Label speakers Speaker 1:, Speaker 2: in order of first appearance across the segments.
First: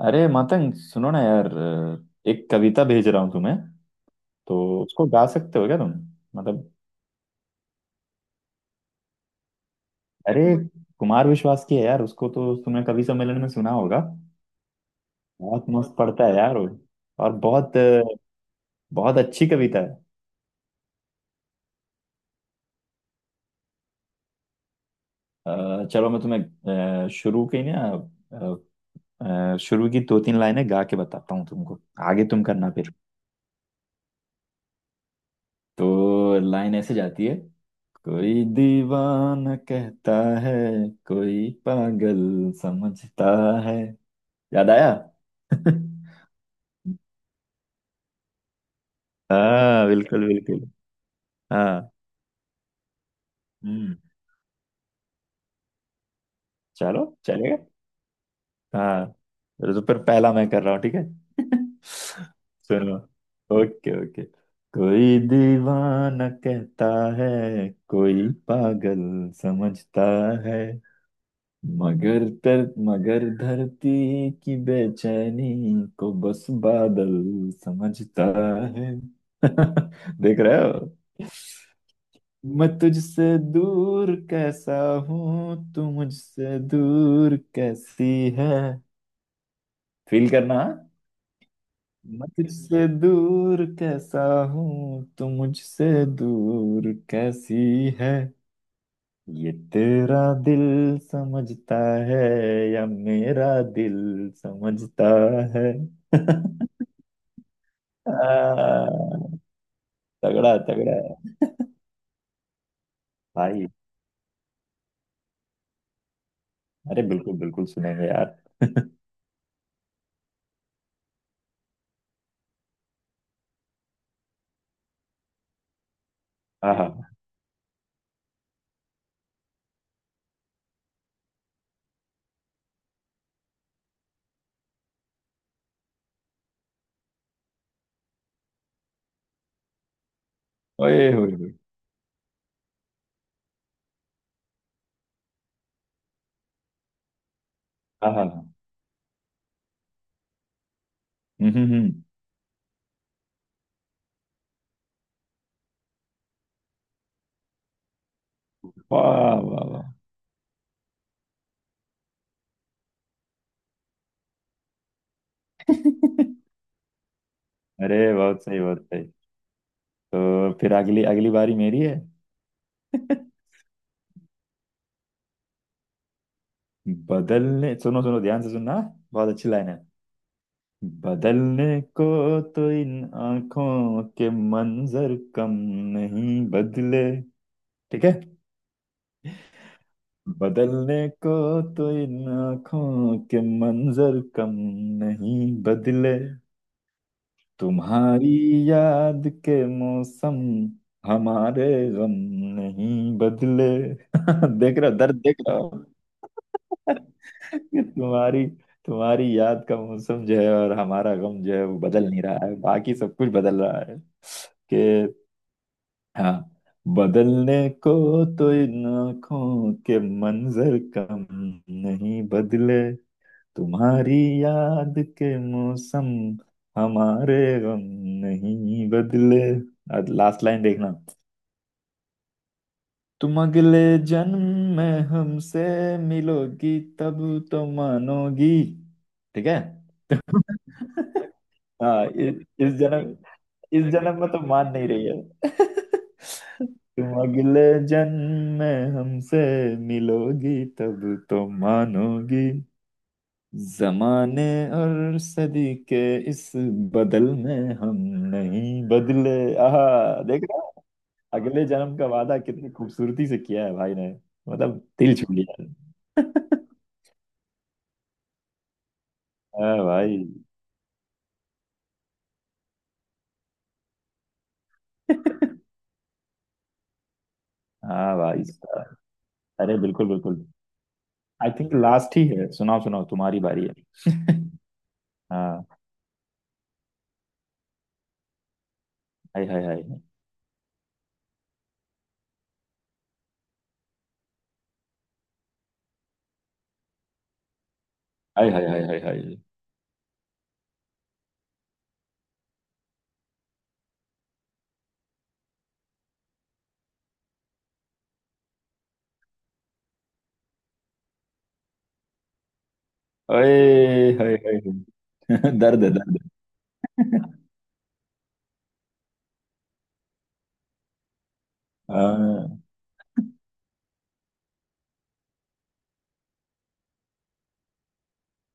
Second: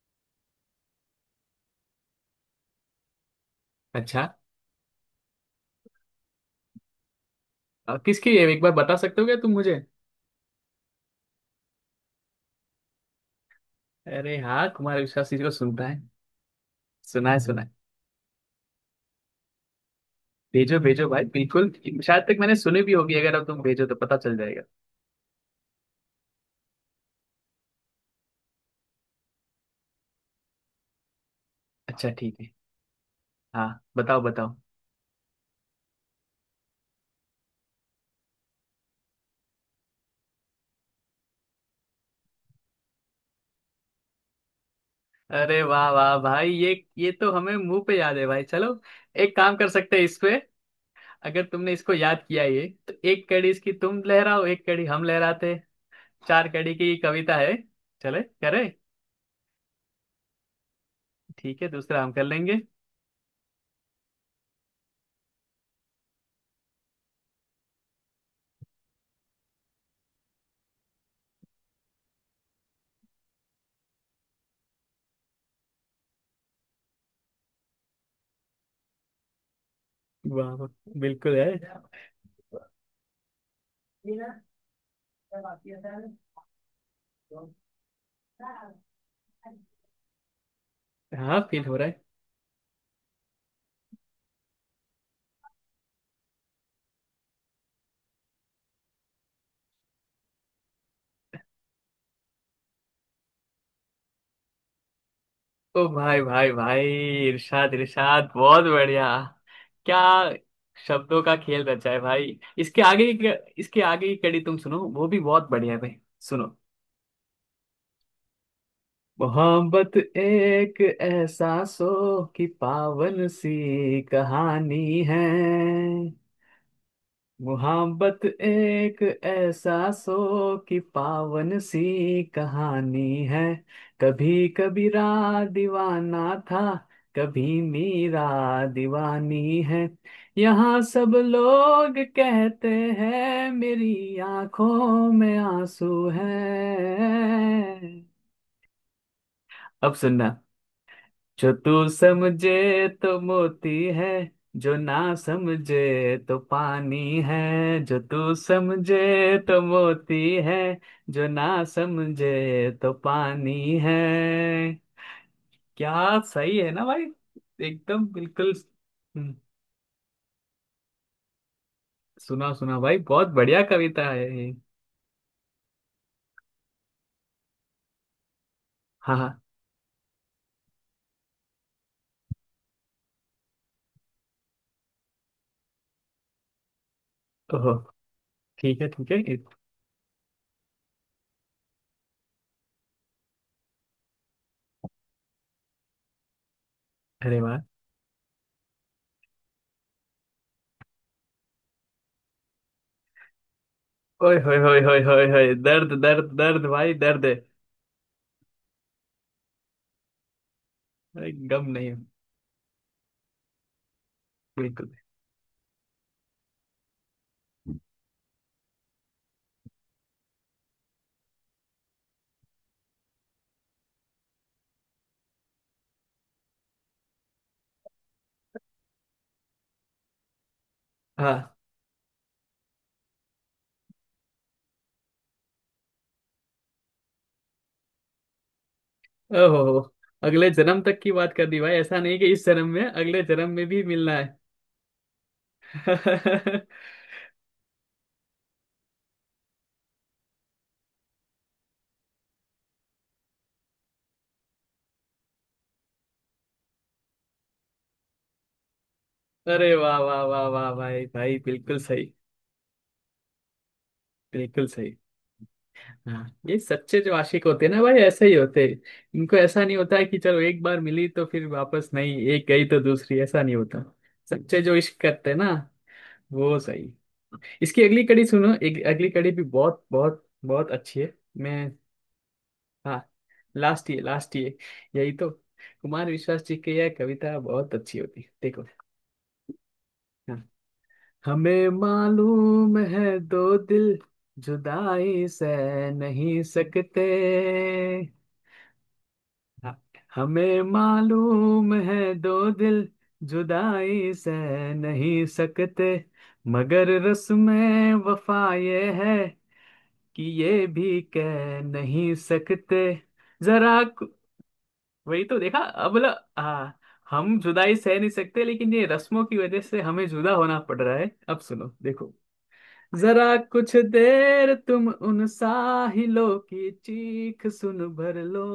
Speaker 1: अरे मतंग सुनो ना यार। एक कविता भेज रहा हूँ तुम्हें।
Speaker 2: अच्छा।
Speaker 1: तो उसको गा सकते हो क्या तुम? मतलब।
Speaker 2: किसकी है, एक बार बता सकते हो क्या तुम मुझे?
Speaker 1: अरे कुमार विश्वास की है यार, उसको तो तुमने कवि सम्मेलन में सुना होगा।
Speaker 2: अरे हाँ, कुमार विश्वास जी को
Speaker 1: बहुत
Speaker 2: सुनता
Speaker 1: मस्त
Speaker 2: है।
Speaker 1: पढ़ता है यार वो।
Speaker 2: सुना
Speaker 1: और
Speaker 2: है सुना है।
Speaker 1: बहुत बहुत अच्छी कविता है।
Speaker 2: भेजो भेजो भाई, बिल्कुल। शायद तक मैंने सुनी भी होगी, अगर अब तुम भेजो तो पता चल जाएगा।
Speaker 1: चलो मैं तुम्हें शुरू की ना। अ, शुरू की दो तीन लाइनें गा के बताता हूँ तुमको।
Speaker 2: अच्छा
Speaker 1: आगे
Speaker 2: ठीक
Speaker 1: तुम
Speaker 2: है।
Speaker 1: करना फिर।
Speaker 2: हाँ, बताओ बताओ।
Speaker 1: तो लाइन ऐसे जाती है। कोई दीवाना कहता है, कोई पागल समझता है। याद आया।
Speaker 2: अरे वाह वाह भाई, ये तो हमें मुंह पे याद है भाई। चलो। एक काम कर
Speaker 1: हाँ
Speaker 2: सकते हैं इस
Speaker 1: बिल्कुल
Speaker 2: पे।
Speaker 1: बिल्कुल।
Speaker 2: अगर तुमने
Speaker 1: हाँ।
Speaker 2: इसको याद किया ये तो एक कड़ी इसकी
Speaker 1: हम्म।
Speaker 2: तुम लहराओ, एक कड़ी हम लहराते हैं। चार कड़ी की
Speaker 1: चलो
Speaker 2: कविता है।
Speaker 1: चलेगा।
Speaker 2: चले करे।
Speaker 1: हाँ। तो फिर पहला मैं कर रहा हूँ, ठीक है।
Speaker 2: ठीक है, दूसरा हम कर लेंगे।
Speaker 1: सुनो। Okay okay. कोई दीवाना कहता है, कोई पागल समझता है। मगर तर मगर धरती की बेचैनी को बस बादल समझता है। देख
Speaker 2: वाह
Speaker 1: रहे
Speaker 2: वाह,
Speaker 1: हो।
Speaker 2: बिल्कुल है।
Speaker 1: मैं तुझसे दूर कैसा
Speaker 2: हाँ,
Speaker 1: हूँ,
Speaker 2: फील
Speaker 1: तू मुझसे दूर कैसी है। फील करना हाँ?
Speaker 2: हो रहा है।
Speaker 1: मैं तुझसे दूर कैसा हूँ, तू मुझसे दूर कैसी है। ये तेरा दिल समझता है या मेरा दिल समझता है।
Speaker 2: ओ भाई भाई भाई, इरशाद इरशाद, बहुत
Speaker 1: आ,
Speaker 2: बढ़िया। क्या
Speaker 1: तगड़ा तगड़ा
Speaker 2: शब्दों
Speaker 1: है
Speaker 2: का खेल रचा है भाई।
Speaker 1: भाई।
Speaker 2: इसके आगे की कड़ी तुम सुनो, वो भी बहुत बढ़िया है भाई। सुनो।
Speaker 1: अरे बिल्कुल बिल्कुल सुनेंगे यार।
Speaker 2: मोहब्बत एक एहसासों की पावन सी कहानी है।
Speaker 1: हाँ हाँ।
Speaker 2: मोहब्बत एक एहसासों की पावन सी कहानी है। कभी कबीरा दीवाना था, कभी मीरा दीवानी है। यहाँ
Speaker 1: ओए
Speaker 2: सब
Speaker 1: होए होए।
Speaker 2: लोग कहते हैं मेरी आंखों में आंसू है।
Speaker 1: हाँ हाँ हाँ।
Speaker 2: अब सुनना।
Speaker 1: हम्म
Speaker 2: जो
Speaker 1: हम्म
Speaker 2: तू
Speaker 1: हम्म।
Speaker 2: समझे तो मोती है, जो ना समझे तो पानी है। जो तू समझे
Speaker 1: वाह
Speaker 2: तो
Speaker 1: वाह वाह।
Speaker 2: मोती है, जो ना समझे तो पानी है। क्या सही है ना भाई।
Speaker 1: अरे
Speaker 2: एकदम
Speaker 1: बहुत
Speaker 2: बिल्कुल।
Speaker 1: सही बहुत सही।
Speaker 2: हम्म,
Speaker 1: तो फिर अगली अगली बारी मेरी है।
Speaker 2: सुना सुना भाई, बहुत बढ़िया कविता है ये।
Speaker 1: बदलने सुनो सुनो, ध्यान से सुनना।
Speaker 2: हाँ हाँ।
Speaker 1: बहुत अच्छी लाइन है। बदलने को तो इन आंखों के मंजर कम नहीं बदले।
Speaker 2: ओहो,
Speaker 1: ठीक है।
Speaker 2: ठीक है
Speaker 1: बदलने को तो इन आंखों के मंजर कम नहीं बदले।
Speaker 2: अरे वाह।
Speaker 1: तुम्हारी याद के मौसम हमारे गम नहीं बदले।
Speaker 2: ओए होए होए
Speaker 1: देख रहे हो,
Speaker 2: होए
Speaker 1: दर्द
Speaker 2: होए
Speaker 1: देख
Speaker 2: होए,
Speaker 1: रहे हो।
Speaker 2: दर्द दर्द दर्द भाई, दर्द है।
Speaker 1: तुम्हारी तुम्हारी याद का मौसम जो है और हमारा
Speaker 2: अरे,
Speaker 1: गम जो है,
Speaker 2: गम
Speaker 1: वो
Speaker 2: नहीं,
Speaker 1: बदल नहीं रहा है, बाकी सब कुछ बदल रहा है।
Speaker 2: बिल्कुल।
Speaker 1: कि हाँ, बदलने को तो इन आंखों के मंजर कम नहीं बदले। तुम्हारी याद के मौसम हमारे गम नहीं बदले। लास्ट लाइन देखना।
Speaker 2: हाँ।
Speaker 1: तुम अगले जन्म में हमसे मिलोगी तब तो मानोगी। ठीक है।
Speaker 2: ओहो, अगले जन्म तक की बात कर दी भाई, ऐसा
Speaker 1: हाँ,
Speaker 2: नहीं
Speaker 1: इ,
Speaker 2: कि इस जन्म
Speaker 1: इस
Speaker 2: में,
Speaker 1: जन्म
Speaker 2: अगले जन्म में भी
Speaker 1: इस
Speaker 2: मिलना
Speaker 1: जन्म में
Speaker 2: है।
Speaker 1: तो मान नहीं रही है। तुम अगले जन्म में हमसे मिलोगी तब तो मानोगी। जमाने और सदी के इस बदल में हम नहीं बदले।
Speaker 2: अरे
Speaker 1: आहा।
Speaker 2: वाह वाह
Speaker 1: देख
Speaker 2: वाह
Speaker 1: रहा
Speaker 2: वाह
Speaker 1: है?
Speaker 2: भाई भाई,
Speaker 1: अगले
Speaker 2: बिल्कुल
Speaker 1: जन्म का
Speaker 2: सही
Speaker 1: वादा कितनी खूबसूरती से किया है भाई ने।
Speaker 2: बिल्कुल
Speaker 1: मतलब
Speaker 2: सही।
Speaker 1: दिल छू लिया।
Speaker 2: हाँ, ये सच्चे जो आशिक होते हैं ना भाई, ऐसे ही होते हैं। इनको ऐसा नहीं
Speaker 1: हाँ
Speaker 2: होता है
Speaker 1: भाई।
Speaker 2: कि चलो एक बार मिली तो फिर वापस नहीं, एक गई तो दूसरी, ऐसा नहीं होता। सच्चे जो इश्क करते हैं ना, वो सही। इसकी अगली
Speaker 1: हाँ
Speaker 2: कड़ी
Speaker 1: भाई
Speaker 2: सुनो, एक
Speaker 1: साहब।
Speaker 2: अगली कड़ी भी
Speaker 1: अरे
Speaker 2: बहुत
Speaker 1: बिल्कुल
Speaker 2: बहुत
Speaker 1: बिल्कुल।
Speaker 2: बहुत अच्छी है।
Speaker 1: आई
Speaker 2: मैं
Speaker 1: थिंक लास्ट ही है, सुनाओ
Speaker 2: हाँ।
Speaker 1: सुनाओ, तुम्हारी बारी
Speaker 2: लास्ट ये
Speaker 1: है।
Speaker 2: लास्ट ये यही तो
Speaker 1: हाँ।
Speaker 2: कुमार विश्वास जी की यह कविता बहुत अच्छी होती है, देखो।
Speaker 1: हाय हाय हाय
Speaker 2: हाँ, हमें मालूम है दो दिल जुदाई सह नहीं सकते।
Speaker 1: हाय। हाय हाय हाय हाय।
Speaker 2: हाँ, हमें मालूम है दो दिल जुदाई सह नहीं सकते, मगर रस्में वफा ये है कि ये भी कह नहीं सकते।
Speaker 1: ओए
Speaker 2: जरा,
Speaker 1: हाय हाय हाय।
Speaker 2: वही तो देखा
Speaker 1: दर्द है
Speaker 2: अब,
Speaker 1: दर्द
Speaker 2: मतलब
Speaker 1: है।
Speaker 2: हाँ। हम जुदाई सह नहीं सकते, लेकिन ये रस्मों की वजह से हमें जुदा होना पड़ रहा है। अब सुनो, देखो।
Speaker 1: हाँ।
Speaker 2: जरा कुछ देर तुम उन साहिलों की चीख सुन भर लो।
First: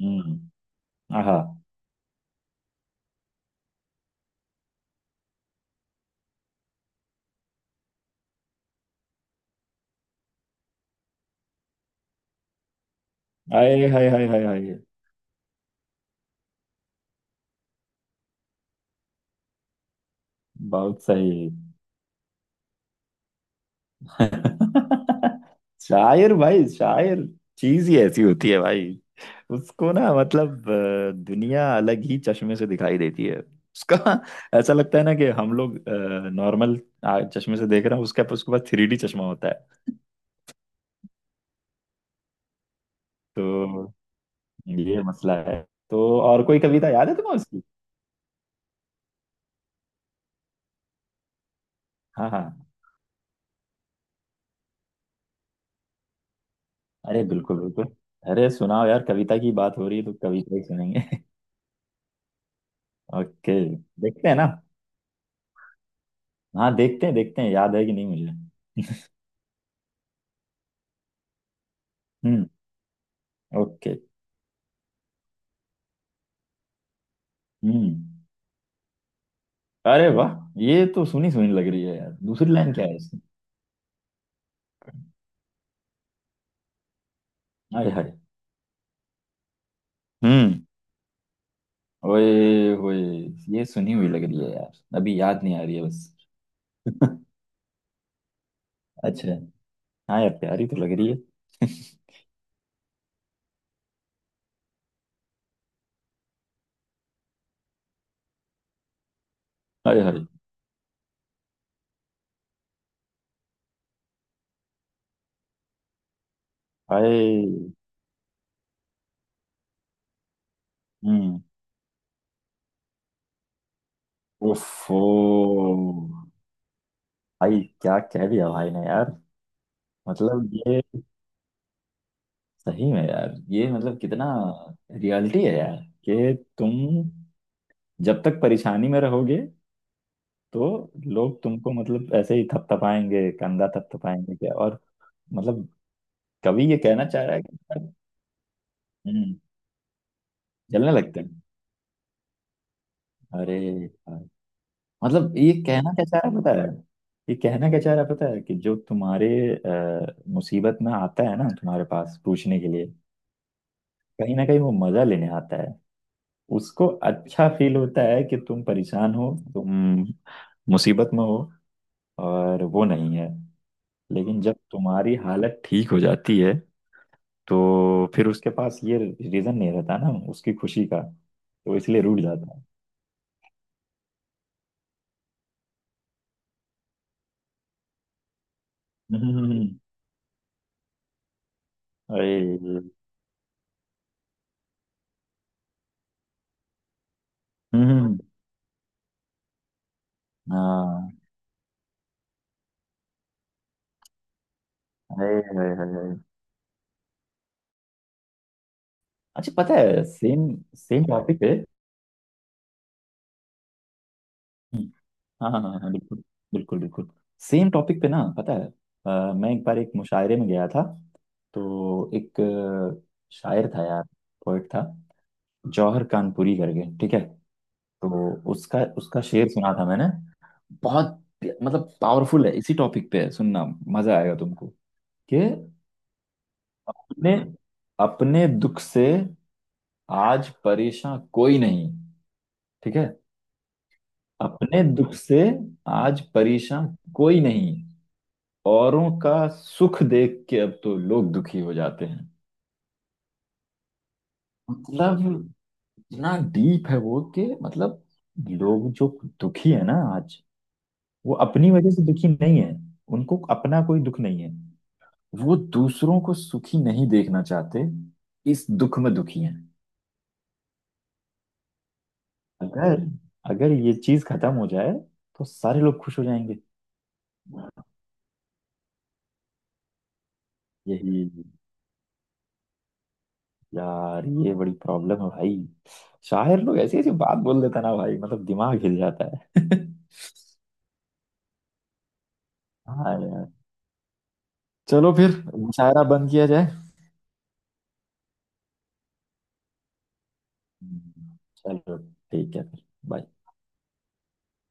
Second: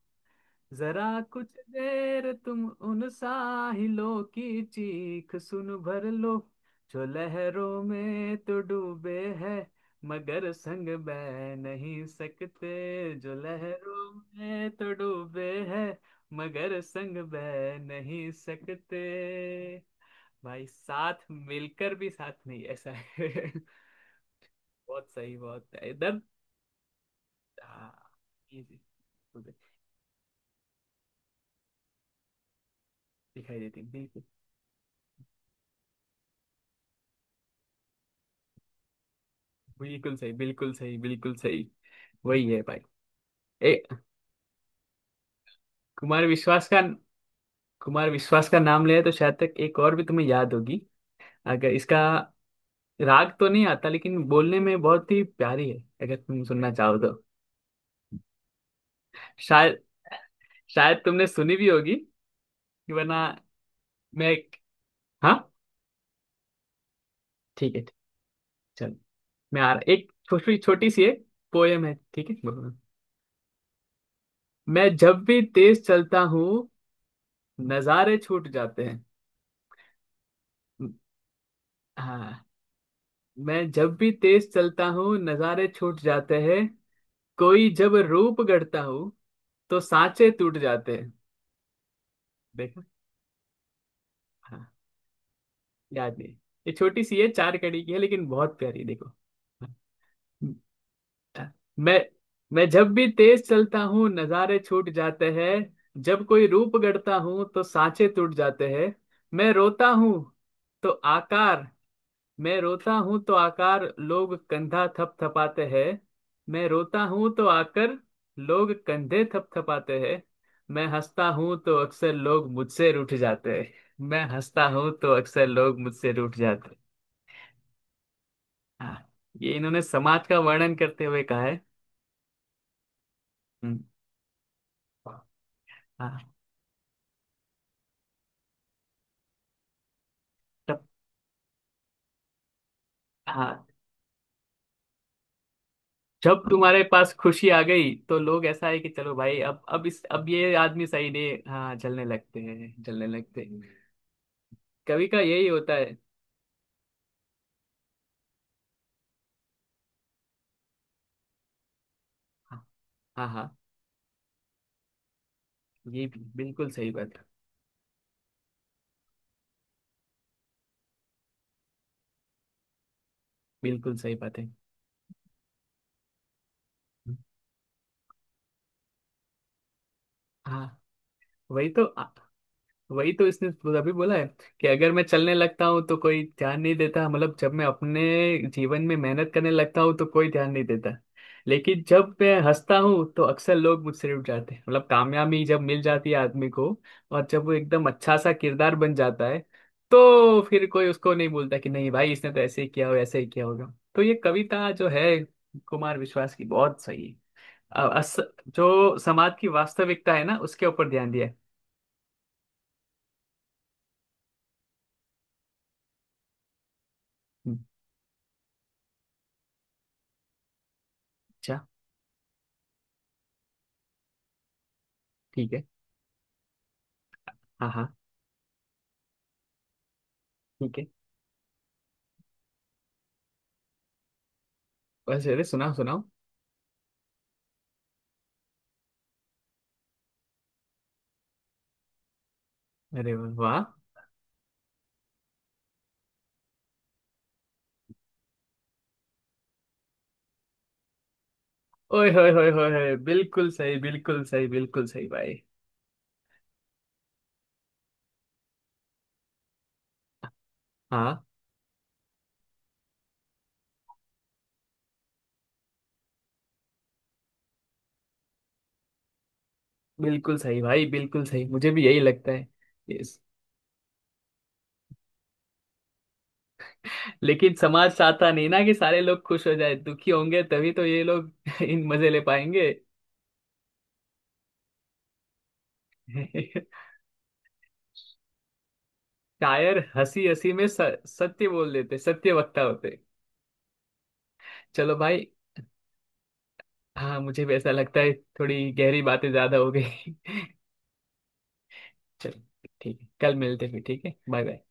Speaker 1: हम्म।
Speaker 2: जरा
Speaker 1: आहा।
Speaker 2: कुछ देर तुम उन साहिलों की चीख सुन भर लो। जो लहरों में तो डूबे हैं, मगर संग बह नहीं सकते। जो
Speaker 1: हाय हाय
Speaker 2: लहरों
Speaker 1: हाय हाय
Speaker 2: में
Speaker 1: हाय।
Speaker 2: तो डूबे हैं, मगर संग बह नहीं सकते। भाई
Speaker 1: बहुत
Speaker 2: साथ
Speaker 1: सही।
Speaker 2: मिलकर भी साथ नहीं, ऐसा है। बहुत सही, बहुत है इधर।
Speaker 1: शायर भाई शायर। चीज ही
Speaker 2: हाँ,
Speaker 1: ऐसी होती है
Speaker 2: ये जी,
Speaker 1: भाई।
Speaker 2: मुझे
Speaker 1: उसको ना, मतलब दुनिया अलग ही चश्मे से दिखाई देती है।
Speaker 2: दिखाई देती है।
Speaker 1: उसका
Speaker 2: बिल्कुल।
Speaker 1: ऐसा लगता है ना कि हम लोग नॉर्मल चश्मे से देख रहे हैं, उसके उसके पास 3D चश्मा होता है।
Speaker 2: बिल्कुल सही, बिल्कुल सही, बिल्कुल सही। वही है भाई। ए,
Speaker 1: तो ये मसला है। तो
Speaker 2: कुमार
Speaker 1: और कोई
Speaker 2: विश्वास का
Speaker 1: कविता याद है तुम्हें उसकी?
Speaker 2: कुमार विश्वास का नाम लिया तो शायद तक एक और भी तुम्हें याद होगी। अगर इसका
Speaker 1: हाँ हाँ।
Speaker 2: राग तो नहीं आता, लेकिन बोलने में बहुत ही प्यारी है। अगर तुम सुनना चाहो तो।
Speaker 1: अरे बिल्कुल बिल्कुल। अरे सुनाओ यार, कविता की बात
Speaker 2: शायद
Speaker 1: हो रही है तो कविता ही
Speaker 2: शायद
Speaker 1: सुनेंगे।
Speaker 2: तुमने सुनी भी होगी, वरना।
Speaker 1: ओके। देखते
Speaker 2: मैं
Speaker 1: हैं ना।
Speaker 2: एक हाँ।
Speaker 1: हाँ, देखते हैं देखते हैं,
Speaker 2: ठीक
Speaker 1: याद
Speaker 2: है
Speaker 1: है कि
Speaker 2: ठीक,
Speaker 1: नहीं मुझे।
Speaker 2: चलो। मैं आ रहा, एक छोटी छोटी सी एक पोयम है, ठीक है?
Speaker 1: हम्म।
Speaker 2: बोलो।
Speaker 1: ओके।
Speaker 2: मैं जब भी तेज चलता हूँ,
Speaker 1: हम्म।
Speaker 2: नजारे छूट जाते हैं।
Speaker 1: अरे वाह। ये तो सुनी सुनी लग रही है यार,
Speaker 2: हाँ,
Speaker 1: दूसरी लाइन क्या है इसकी?
Speaker 2: मैं जब भी तेज चलता हूँ, नजारे छूट जाते हैं। कोई
Speaker 1: हाय
Speaker 2: जब
Speaker 1: हाय।
Speaker 2: रूप गढ़ता हूँ, तो सांचे टूट
Speaker 1: हम्म।
Speaker 2: जाते हैं।
Speaker 1: ओए
Speaker 2: देखो।
Speaker 1: होए। ये सुनी हुई लग रही है
Speaker 2: हाँ,
Speaker 1: यार, अभी याद नहीं आ रही है बस।
Speaker 2: याद नहीं। ये छोटी सी है, चार कड़ी की है, लेकिन बहुत प्यारी। देखो।
Speaker 1: अच्छा। हाँ यार, प्यारी तो लग रही है।
Speaker 2: हाँ, मैं मैं जब भी तेज चलता हूँ, नजारे छूट जाते हैं। जब कोई रूप गढ़ता हूँ तो सांचे टूट जाते हैं। मैं रोता
Speaker 1: हाय
Speaker 2: हूँ
Speaker 1: हाय
Speaker 2: तो आकार मैं रोता हूं तो आकार लोग कंधा थपथपाते हैं। मैं रोता हूं तो
Speaker 1: हाय।
Speaker 2: आकर लोग कंधे थपथपाते हैं। मैं हंसता
Speaker 1: हम्म।
Speaker 2: हूं तो अक्सर लोग मुझसे रूठ जाते हैं। मैं हंसता हूं
Speaker 1: ओफो।
Speaker 2: तो अक्सर लोग मुझसे रूठ जाते हैं।
Speaker 1: भाई क्या कह दिया भाई ने
Speaker 2: हाँ,
Speaker 1: यार।
Speaker 2: ये इन्होंने समाज का
Speaker 1: मतलब
Speaker 2: वर्णन
Speaker 1: ये
Speaker 2: करते हुए कहा है।
Speaker 1: सही में यार, ये
Speaker 2: हम्म।
Speaker 1: मतलब कितना रियलिटी है यार।
Speaker 2: हाँ।
Speaker 1: कि तुम जब तक परेशानी में रहोगे तो
Speaker 2: तब।
Speaker 1: लोग तुमको, मतलब ऐसे ही थपथपाएंगे,
Speaker 2: हाँ,
Speaker 1: कंधा थपथपाएंगे क्या और। मतलब
Speaker 2: जब
Speaker 1: कवि ये
Speaker 2: तुम्हारे
Speaker 1: कहना
Speaker 2: पास
Speaker 1: चाह रहा है
Speaker 2: खुशी आ
Speaker 1: कि
Speaker 2: गई तो लोग ऐसा है कि चलो
Speaker 1: हम्म,
Speaker 2: भाई, अब ये आदमी
Speaker 1: जलने
Speaker 2: सही
Speaker 1: लगते
Speaker 2: नहीं
Speaker 1: हैं।
Speaker 2: है। हाँ, जलने लगते हैं जलने लगते
Speaker 1: अरे
Speaker 2: हैं।
Speaker 1: यार,
Speaker 2: कवि का
Speaker 1: मतलब
Speaker 2: यही
Speaker 1: ये
Speaker 2: होता
Speaker 1: कहना
Speaker 2: है।
Speaker 1: क्या चाह रहा है पता है। ये कहना क्या चाह रहा है पता है कि जो तुम्हारे मुसीबत में आता है ना तुम्हारे पास पूछने के लिए,
Speaker 2: हाँ हाँ।
Speaker 1: कहीं ना कहीं वो मजा लेने आता है।
Speaker 2: ये भी बिल्कुल
Speaker 1: उसको
Speaker 2: सही बात है।
Speaker 1: अच्छा फील होता है कि तुम परेशान हो, तुम मुसीबत में हो और वो नहीं है।
Speaker 2: बिल्कुल सही बात
Speaker 1: लेकिन
Speaker 2: है।
Speaker 1: जब तुम्हारी हालत ठीक हो जाती है तो फिर उसके पास ये रीजन नहीं रहता ना उसकी
Speaker 2: हाँ।
Speaker 1: खुशी का,
Speaker 2: वही
Speaker 1: तो
Speaker 2: तो
Speaker 1: इसलिए
Speaker 2: आ-
Speaker 1: रूठ जाता है।
Speaker 2: वही तो इसने अभी बोला है, कि अगर मैं चलने लगता हूँ तो कोई ध्यान नहीं देता, मतलब जब मैं अपने जीवन में मेहनत करने
Speaker 1: हम्म।
Speaker 2: लगता हूँ तो कोई ध्यान नहीं देता। लेकिन जब मैं
Speaker 1: अरे।
Speaker 2: हंसता हूँ तो अक्सर लोग मुझसे रुठ जाते हैं, मतलब कामयाबी जब मिल जाती है आदमी को, और जब वो एकदम अच्छा
Speaker 1: हम्म।
Speaker 2: सा किरदार बन जाता है, तो फिर कोई उसको
Speaker 1: हाँ।
Speaker 2: नहीं बोलता कि नहीं भाई इसने तो ऐसे ही किया हो, ऐसे ही किया होगा। तो ये कविता जो है
Speaker 1: अरे अरे अरे
Speaker 2: कुमार
Speaker 1: अरे।
Speaker 2: विश्वास की, बहुत सही है। अ- अस, जो समाज की
Speaker 1: अच्छा, पता है,
Speaker 2: वास्तविकता है ना,
Speaker 1: सेम
Speaker 2: उसके ऊपर
Speaker 1: सेम
Speaker 2: ध्यान दिया है।
Speaker 1: टॉपिक पे। हाँ हाँ हाँ, बिल्कुल बिल्कुल बिल्कुल।
Speaker 2: हम्म।
Speaker 1: सेम टॉपिक पे ना, पता है। मैं एक बार एक मुशायरे में गया था।
Speaker 2: अच्छा
Speaker 1: तो एक शायर था यार, पोइट था।
Speaker 2: ठीक है।
Speaker 1: जौहर कानपुरी करके, ठीक है।
Speaker 2: हाँ हाँ,
Speaker 1: तो उसका उसका शेर सुना था मैंने।
Speaker 2: ठीक है।
Speaker 1: बहुत मतलब पावरफुल है, इसी टॉपिक पे है, सुनना मजा आएगा तुमको।
Speaker 2: बस
Speaker 1: कि
Speaker 2: अरे, सुनाओ सुनाओ।
Speaker 1: अपने अपने दुख से आज परेशान कोई नहीं, ठीक है।
Speaker 2: अरे वाह।
Speaker 1: अपने दुख से आज परेशान कोई नहीं, औरों का सुख देख के अब तो लोग दुखी हो जाते
Speaker 2: ओए
Speaker 1: हैं।
Speaker 2: होए होए होए होए, बिल्कुल सही, बिल्कुल सही, बिल्कुल सही
Speaker 1: मतलब
Speaker 2: भाई।
Speaker 1: इतना डीप है वो कि, मतलब लोग जो दुखी है ना आज,
Speaker 2: हाँ,
Speaker 1: वो अपनी वजह से दुखी नहीं है। उनको अपना कोई दुख नहीं है। वो दूसरों को सुखी नहीं देखना चाहते, इस दुख में दुखी हैं।
Speaker 2: बिल्कुल सही भाई, बिल्कुल सही, मुझे भी यही लगता है।
Speaker 1: अगर
Speaker 2: यस।
Speaker 1: अगर ये चीज खत्म हो जाए तो सारे लोग खुश हो जाएंगे।
Speaker 2: लेकिन समाज चाहता नहीं ना कि सारे लोग खुश हो जाए, दुखी होंगे तभी तो ये
Speaker 1: यही
Speaker 2: लोग इन मजे ले पाएंगे।
Speaker 1: यार, ये बड़ी प्रॉब्लम है भाई। शायर लोग ऐसी ऐसी बात बोल देता ना भाई, मतलब दिमाग हिल जाता है।
Speaker 2: शायर हंसी हंसी में सत्य बोल देते, सत्य वक्ता होते।
Speaker 1: हाँ यार।
Speaker 2: चलो
Speaker 1: चलो
Speaker 2: भाई।
Speaker 1: फिर, मुशायरा बंद किया जाए।
Speaker 2: हाँ, मुझे भी ऐसा लगता है। थोड़ी गहरी बातें ज्यादा हो गई।
Speaker 1: चलो। ठीक है
Speaker 2: चलो
Speaker 1: फिर।
Speaker 2: ठीक है।
Speaker 1: बाय।
Speaker 2: कल मिलते हैं फिर। ठीक है, बाय बाय।